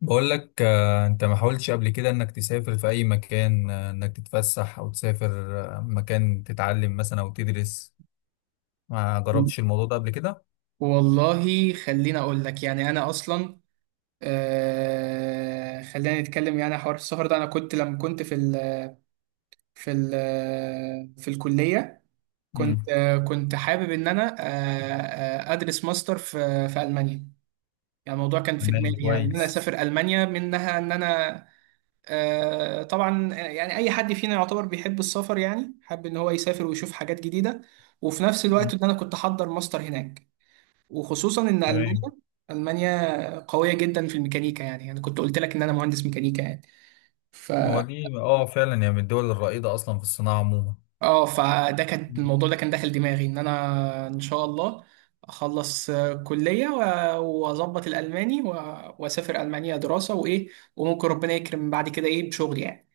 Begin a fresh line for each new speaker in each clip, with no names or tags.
بقول لك انت ما حاولتش قبل كده انك تسافر في اي مكان، انك تتفسح او تسافر مكان تتعلم مثلا او تدرس. ما جربتش الموضوع ده قبل كده؟
والله، خليني اقول لك. يعني انا اصلا، خلينا نتكلم. يعني حوار السفر ده، انا كنت لما كنت في ال في الكليه. كنت
امم.
آه كنت حابب ان انا ادرس ماستر في المانيا. يعني الموضوع كان في
تمام
دماغي، يعني ان انا
كويس.
اسافر المانيا منها، ان انا طبعا. يعني اي حد فينا يعتبر بيحب السفر، يعني حابب ان هو يسافر ويشوف حاجات جديده، وفي نفس الوقت
مم.
ان انا كنت احضر ماستر هناك. وخصوصا ان
تمام.
المانيا قويه جدا في الميكانيكا. يعني انا كنت قلت لك ان انا مهندس ميكانيكا يعني. ف
هو دي فعلا، يعني من الدول الرائدة اصلا في الصناعة عموما.
اه فده كان
مم.
الموضوع، ده كان داخل دماغي ان انا ان شاء الله اخلص كلية، واظبط الالماني واسافر المانيا دراسة وايه. وممكن ربنا يكرم بعد كده ايه بشغل يعني.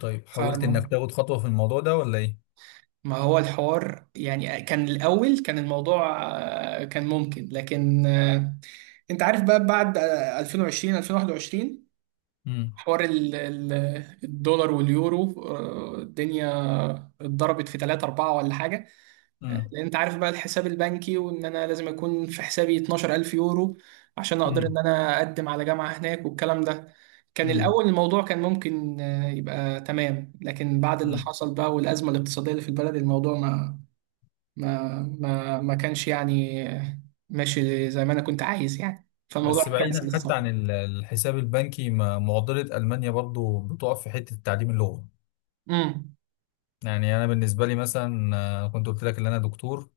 طيب حاولت
فما
انك تاخد خطوة في الموضوع ده ولا ايه؟
ما هو الحوار، يعني كان الاول، كان الموضوع كان ممكن. لكن انت عارف بقى بعد 2020 2021،
امم.
حوار الدولار واليورو، الدنيا اتضربت في 3 4 ولا حاجة. لان
امم.
انت عارف بقى الحساب البنكي، وان انا لازم يكون في حسابي 12,000 يورو عشان اقدر ان
امم.
انا اقدم على جامعة هناك والكلام ده. كان
امم.
الاول الموضوع كان ممكن يبقى تمام، لكن بعد اللي
امم.
حصل بقى والازمة الاقتصادية اللي في البلد، الموضوع ما كانش يعني ماشي زي ما انا كنت عايز يعني. فالموضوع
بس بعيدا
اتكنسل
حتى
الصراحة.
عن الحساب البنكي، معضلة ألمانيا برضو بتقف في حتة تعليم اللغة.
امم
يعني انا بالنسبه لي مثلا، كنت قلت لك ان انا دكتور.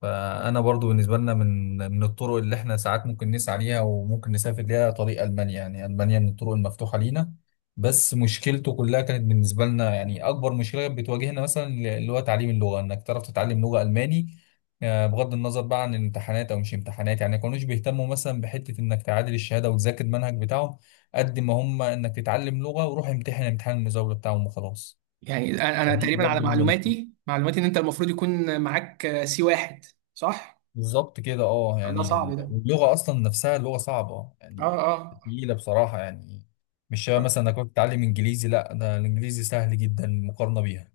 فانا برضو بالنسبه لنا من الطرق اللي احنا ساعات ممكن نسعى ليها وممكن نسافر ليها، طريق المانيا، يعني المانيا من الطرق المفتوحه لينا. بس مشكلته كلها كانت بالنسبه لنا، يعني اكبر مشكله كانت بتواجهنا مثلا اللي هو تعليم اللغه، انك تعرف تتعلم لغه الماني. بغض النظر بقى عن الامتحانات او مش امتحانات، يعني ما كانوش بيهتموا مثلا بحته انك تعادل الشهاده وتذاكر المنهج بتاعهم، قد ما هم انك تتعلم لغه وروح امتحن امتحان المزاوله بتاعهم وخلاص.
يعني أنا
فدي
تقريبا على
برضه من
معلوماتي، ان انت المفروض يكون معاك C1، صح؟
بالظبط كده. اه
ده
يعني
صعب ده.
اللغة أصلا نفسها لغة صعبة
اه،
يعني،
اه،
تقيلة بصراحة يعني. مش شبه مثلا إنك بتتعلم إنجليزي، لا ده الإنجليزي سهل جدا مقارنة بيها.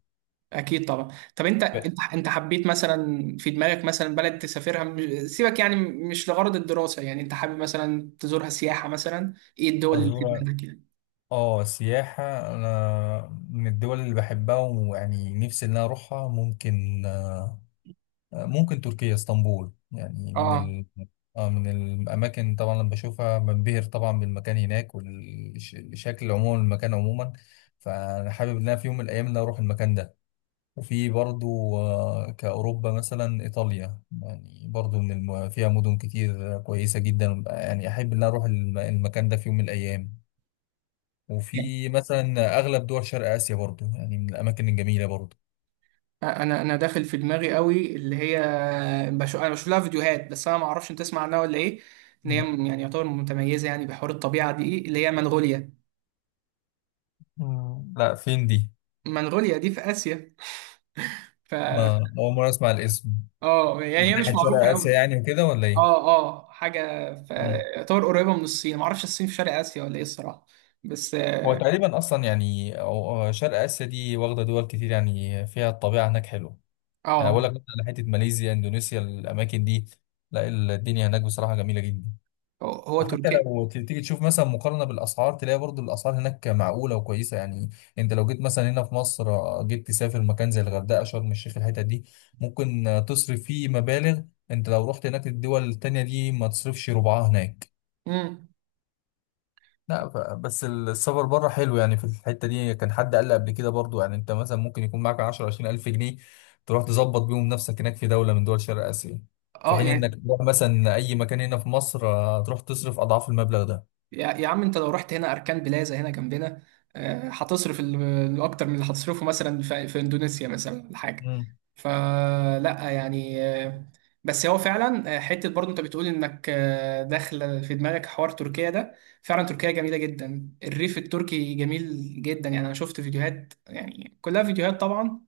اكيد طبعا. طب انت،
ف-
حبيت مثلا في دماغك مثلا بلد تسافرها سيبك، يعني مش لغرض الدراسه، يعني انت حابب مثلا تزورها سياحه مثلا، ايه الدول اللي في
أزور.
دماغك يعني؟
اه السياحة، أنا من الدول اللي بحبها ويعني نفسي إن أنا أروحها. ممكن تركيا اسطنبول، يعني من
اه،
ال... من الأماكن طبعا لما بشوفها بنبهر طبعا بالمكان هناك والشكل عموما المكان عموما. فأنا حابب إن أنا في يوم من الأيام إن أنا أروح المكان ده. وفي برضو كأوروبا مثلا إيطاليا، يعني برضو من الم... فيها مدن كتير كويسة جدا، يعني أحب إن أنا أروح الم... المكان ده في يوم من الأيام.
يعني
وفي مثلا أغلب دول شرق آسيا برضو، يعني من الأماكن الجميلة برضو.
انا داخل في دماغي قوي اللي هي، بشوف لها فيديوهات. بس انا ما اعرفش، انت تسمع عنها ولا ايه؟ ان هي
مم.
يعني يعتبر متميزه، يعني بحوار الطبيعه دي اللي هي منغوليا.
مم. لا فين دي؟
منغوليا دي في اسيا. ف
ما أول مرة أسمع الاسم.
اه يعني
من
هي مش
ناحية شرق
معروفه
آسيا
قوي.
يعني وكده ولا إيه؟
اه، اه، حاجة في
مم.
يعتبر قريبة من الصين. معرفش الصين في شرق آسيا ولا ايه الصراحة. بس
هو تقريبا أصلا يعني شرق آسيا دي واخدة دول كتير، يعني فيها الطبيعة هناك حلوة. يعني
اه
اقول لك مثلا على حته ماليزيا اندونيسيا، الاماكن دي. لا الدنيا هناك بصراحه جميله جدا.
هو
وحتى
تركيا.
لو تيجي تشوف مثلا مقارنه بالاسعار، تلاقي برضو الاسعار هناك معقوله وكويسه يعني. انت لو جيت مثلا هنا في مصر، جيت تسافر مكان زي الغردقه شرم الشيخ الحتت دي، ممكن تصرف فيه مبالغ. انت لو رحت هناك الدول التانية دي ما تصرفش ربعها هناك.
امم
لا بس السفر بره حلو يعني في الحتة دي. كان حد قال لي قبل كده برضو، يعني انت مثلا ممكن يكون معاك 10 20 ألف جنيه، تروح تظبط بيهم نفسك هناك في دولة من دول شرق آسيا، في
اه
حين انك
يعني،
تروح مثلا أي مكان هنا في مصر، تروح تصرف أضعاف المبلغ
يا عم، انت لو رحت هنا اركان بلازا هنا جنبنا، هتصرف اكتر من اللي هتصرفه مثلا في اندونيسيا مثلا ولا حاجه.
ده.
فلا يعني، بس هو فعلا حته برضه انت بتقول انك داخله في دماغك حوار تركيا ده. فعلا تركيا جميله جدا، الريف التركي جميل جدا. يعني انا شفت فيديوهات، يعني كلها فيديوهات طبعا.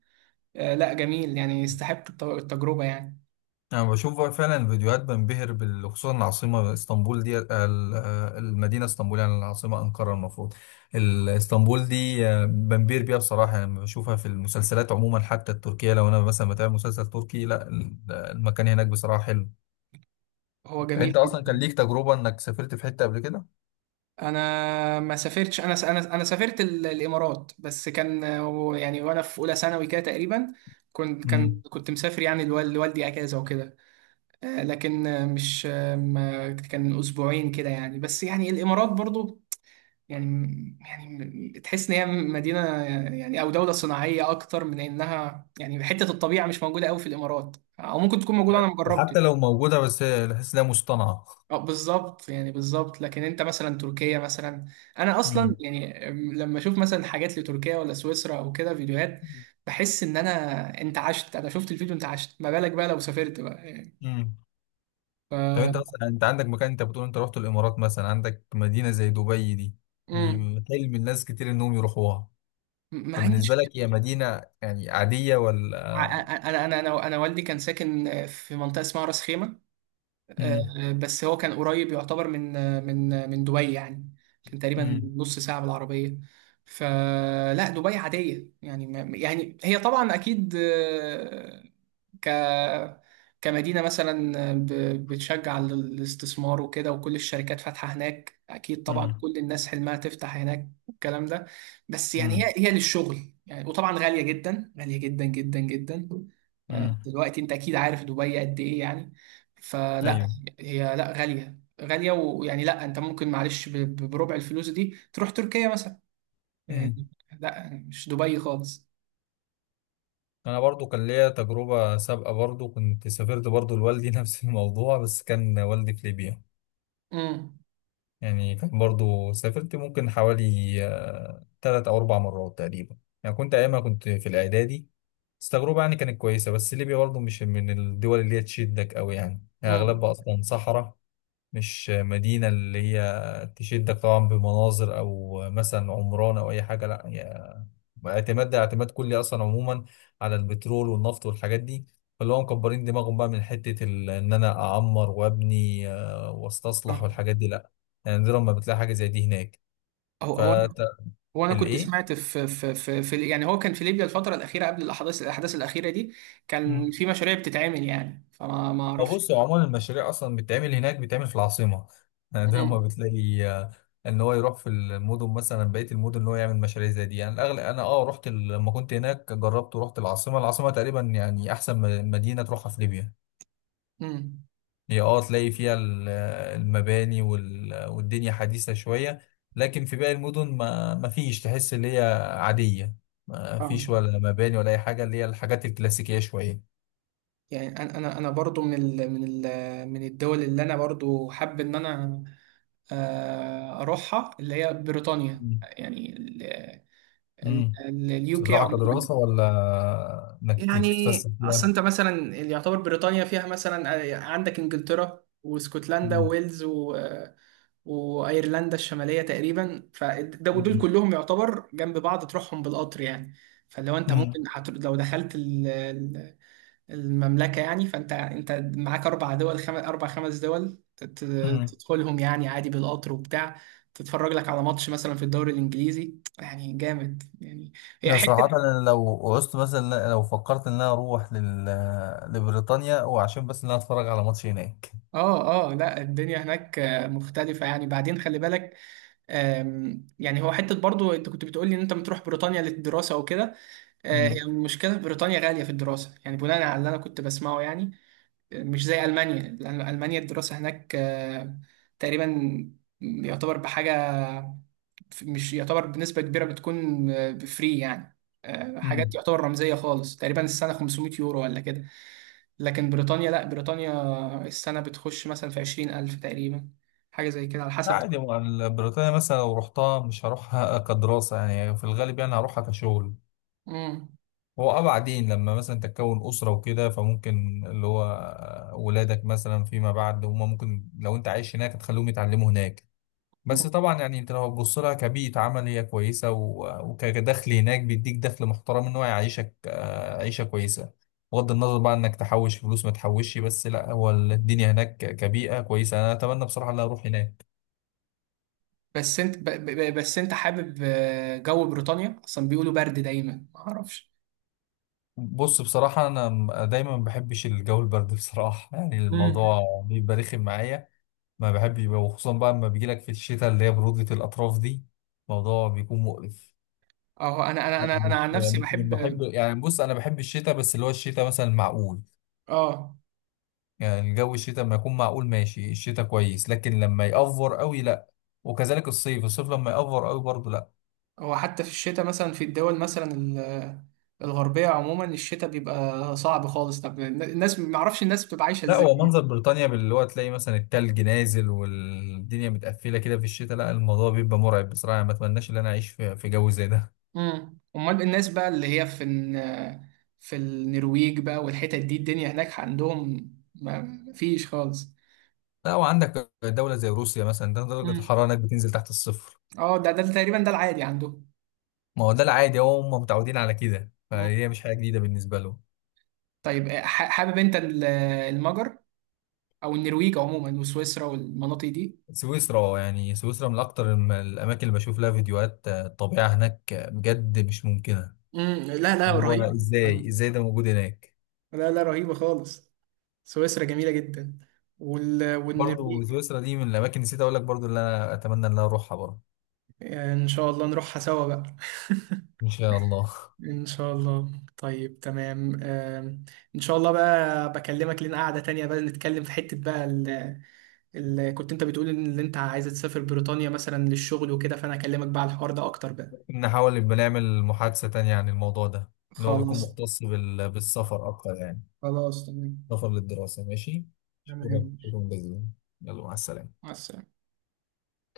لا جميل، يعني يستحق التجربه يعني.
أنا بشوف فعلا فيديوهات بنبهر بال- خصوصا العاصمة اسطنبول دي المدينة اسطنبول، يعني العاصمة أنقرة المفروض. اسطنبول دي، بنبهر بيها بصراحة، يعني لما بشوفها في المسلسلات عموما حتى التركية، لو أنا مثلا بتابع مسلسل تركي، لا المكان هناك بصراحة حلو.
هو جميل.
أنت أصلا كان ليك تجربة إنك سافرت في حتة قبل كده؟
انا ما سافرتش، انا سافرت الامارات، بس كان يعني وانا في اولى ثانوي كده تقريبا.
مم.
كنت مسافر يعني لوالدي اجازه وكده. لكن مش ما كان من اسبوعين كده يعني، بس يعني الامارات برضو يعني، يعني تحس ان هي مدينه يعني او دوله صناعيه اكتر من انها، يعني حته الطبيعه مش موجوده قوي في الامارات، او ممكن تكون موجوده انا ما
وحتى لو
جربتش.
موجودة بس بحس إنها مصطنعة.
اه بالظبط يعني، بالظبط. لكن انت مثلا تركيا مثلا، انا اصلا
مم.
يعني لما اشوف مثلا حاجات لتركيا ولا سويسرا او كده فيديوهات، بحس ان انا، انت عشت. انا شفت الفيديو انت عشت، ما بالك بقى لو سافرت بقى يعني.
مم. طب انت
ف
اصلا، انت عندك مكان، انت بتقول انت رحت الامارات مثلا، عندك مدينه زي دبي دي
مم.
يعني حلم الناس كتير انهم يروحوها،
ما
فبالنسبه
عنديش.
لك هي مدينه يعني عاديه ولا...
انا والدي كان ساكن في منطقه اسمها راس خيمه،
امم.
بس هو كان قريب يعتبر من دبي يعني. كان تقريبا
امم.
نص ساعة بالعربية. فلا دبي عادية يعني. ما يعني هي طبعا أكيد ك كمدينة مثلا بتشجع الاستثمار وكده، وكل الشركات فاتحة هناك، أكيد طبعا
امم.
كل الناس حلمها تفتح هناك والكلام ده. بس يعني
امم.
هي للشغل يعني. وطبعا غالية جدا، غالية جدا جدا جدا.
امم.
دلوقتي أنت أكيد عارف دبي قد إيه يعني. فلا،
ايوه.
هي لا غالية غالية. ويعني لا، انت ممكن معلش بربع الفلوس دي تروح تركيا مثلا يعني.
امم.
لا مش دبي خالص.
انا برضو كان ليا تجربه سابقه برضو، كنت سافرت برضو لوالدي نفس الموضوع، بس كان والدي في ليبيا.
امم
يعني كان برضو سافرت ممكن حوالي، تلات او اربع مرات تقريبا. يعني كنت ايامها كنت في الاعدادي. بس التجربة يعني كانت كويسة، بس ليبيا برضه مش من الدول اللي هي تشدك أوي، يعني هي
امم
أغلبها أصلا صحراء. مش مدينة اللي هي تشدك طبعا بمناظر أو مثلا عمران أو أي حاجة، لا هي اعتماد، ده اعتماد كلي أصلا عموما على البترول والنفط والحاجات دي. فاللي هم مكبرين دماغهم بقى من حتة إن أنا أعمر وأبني وأستصلح
اه
والحاجات دي، لا يعني دي لما بتلاقي حاجة زي دي هناك.
هو هو انا هو انا كنت
فالإيه؟
سمعت في في في, في يعني هو كان في ليبيا الفترة الأخيرة قبل الأحداث الأخيرة دي، كان في مشاريع بتتعمل يعني. ما
هو
اعرفش.
بص، هو عموما المشاريع اصلا بتتعمل هناك بتتعمل في العاصمه. نادرا ما
امم
بتلاقي، ان هو يروح في المدن مثلا بقيه المدن ان هو يعمل مشاريع زي دي. يعني الاغلب انا رحت ال- لما كنت هناك جربت ورحت العاصمه. العاصمه تقريبا يعني احسن مدينه تروحها في ليبيا.
امم
هي تلاقي فيها المباني والدنيا حديثه شويه. لكن في باقي المدن ما فيش، تحس اللي هي عاديه، ما
اه
فيش ولا مباني ولا اي حاجه، اللي هي الحاجات الكلاسيكيه شويه.
يعني انا انا أنا برضو من الدول اللي انا برضو حابب ان انا اروحها، اللي هي بريطانيا يعني،
مم.
اليو كي
تروحها
عموما.
كدراسة ولا إنك تتفسح
يعني اصل
فيها؟
انت مثلا اللي يعتبر بريطانيا فيها مثلا عندك انجلترا واسكتلندا
مم.
وويلز، وايرلندا الشماليه تقريبا. فده ودول
مم.
كلهم يعتبر جنب بعض تروحهم بالقطر يعني. فلو انت
مم.
ممكن هت... لو دخلت المملكه يعني، فانت معاك اربع دول اربع خمس دول
مم.
تدخلهم يعني عادي بالقطر وبتاع. تتفرج لك على ماتش مثلا في الدوري الانجليزي يعني، جامد يعني، هي
لا صراحة
حته.
أنا لو عوزت مثلا، لو فكرت إن أنا أروح لل... لبريطانيا، وعشان بس إن أنا أتفرج على ماتش هناك.
اه، اه، لا الدنيا هناك مختلفة يعني، بعدين خلي بالك. يعني هو حتة برضو انت كنت بتقولي ان انت بتروح بريطانيا للدراسة وكده.
مم.
هي المشكلة في بريطانيا غالية في الدراسة، يعني بناء على اللي أنا كنت بسمعه يعني. مش زي ألمانيا. لأن ألمانيا الدراسة هناك تقريبا يعتبر بحاجة، مش يعتبر بنسبة كبيرة، بتكون فري يعني. حاجات
مم.
يعتبر رمزية خالص، تقريبا السنة 500 يورو ولا كده. لكن بريطانيا، لا بريطانيا السنة بتخش مثلا في 20,000 تقريبا، حاجة زي كده على
لا
حسب
عادي،
طبعا.
ما بريطانيا مثلا لو رحتها مش هروحها كدراسة يعني، في الغالب يعني هروحها كشغل.
مم.
هو بعدين لما مثلا تكون أسرة وكده، فممكن اللي هو ولادك مثلا فيما بعد، هما ممكن لو أنت عايش هناك تخليهم يتعلموا هناك. بس
مم.
طبعا يعني انت لو هتبص لها كبيئة عمل هي كويسة، وكدخل هناك بيديك دخل محترم ان هو يعيشك عيشة كويسة. بغض النظر بقى انك تحوش فلوس ما تحوشش، بس لا هو الدنيا هناك كبيئة كويسة، انا اتمنى بصراحة ان أنا اروح هناك.
بس انت حابب جو بريطانيا اصلا بيقولوا برد دايما ما اعرفش.
بص بصراحة انا دايما ما بحبش الجو البرد بصراحة يعني
مم.
الموضوع بيبقى رخم معايا. ما بحبش، وخصوصا بقى لما بيجيلك في الشتاء اللي هي برودة الاطراف دي، الموضوع بيكون مقرف.
اه
أنا
انا
مش
عن نفسي
مش من
بحب.
محب يعني، بص انا بحب الشتاء بس اللي هو الشتاء مثلا معقول.
اه
يعني الجو، الشتاء لما يكون معقول ماشي الشتاء كويس، لكن لما يأفور قوي لا. وكذلك الصيف، الصيف لما يأفور قوي برضه لا.
هو حتى في الشتاء مثلا في الدول مثلا الغربية عموما، الشتاء بيبقى صعب خالص. طب الناس ما اعرفش، الناس بتبقى عايشة
لا هو
ازاي؟
منظر بريطانيا باللي هو تلاقي مثلا التلج نازل والدنيا متقفلة كده في الشتاء، لا الموضوع بيبقى مرعب بصراحة، ما اتمناش ان انا اعيش في جو زي ده.
امال الناس بقى اللي هي في في النرويج بقى والحتت دي، الدنيا هناك عندهم ما فيش خالص.
لا وعندك دولة زي روسيا مثلا، ده درجة
امم
الحرارة هناك بتنزل تحت الصفر.
اه ده تقريبا ده العادي عندهم.
ما هو ده العادي، هو هم متعودين على كده،
مم.
فهي مش حاجة جديدة بالنسبة لهم.
طيب حابب انت المجر او النرويج عموما وسويسرا والمناطق دي.
سويسرا يعني، سويسرا من أكتر الم- الأماكن اللي بشوف لها فيديوهات، الطبيعة هناك، بجد مش ممكنة.
لا، لا،
اللي هو
رهيب.
ازاي ازاي ده موجود هناك.
لا، لا، رهيبة خالص. سويسرا جميلة جدا،
برضو
والنرويج.
سويسرا دي من الاماكن، نسيت اقول لك برضو اللي انا اتمنى ان انا اروحها برضو.
إن شاء الله نروحها سوا بقى.
ان شاء الله.
إن شاء الله. طيب تمام. إن شاء الله بقى بكلمك لنا قعدة تانية بقى، نتكلم في حتة بقى كنت أنت بتقول إن اللي أنت عايز تسافر بريطانيا مثلا للشغل وكده، فأنا أكلمك بقى على الحوار ده أكتر بقى.
نحاول نبقى نعمل محادثة تانية عن الموضوع ده، اللي هو بيكون
خلاص.
مختص بال... بالسفر اكتر يعني،
خلاص، تمام.
سفر للدراسة ماشي. شكرا،
تمام.
شكرا جزيلا. يلا مع السلامة.
مع السلامة.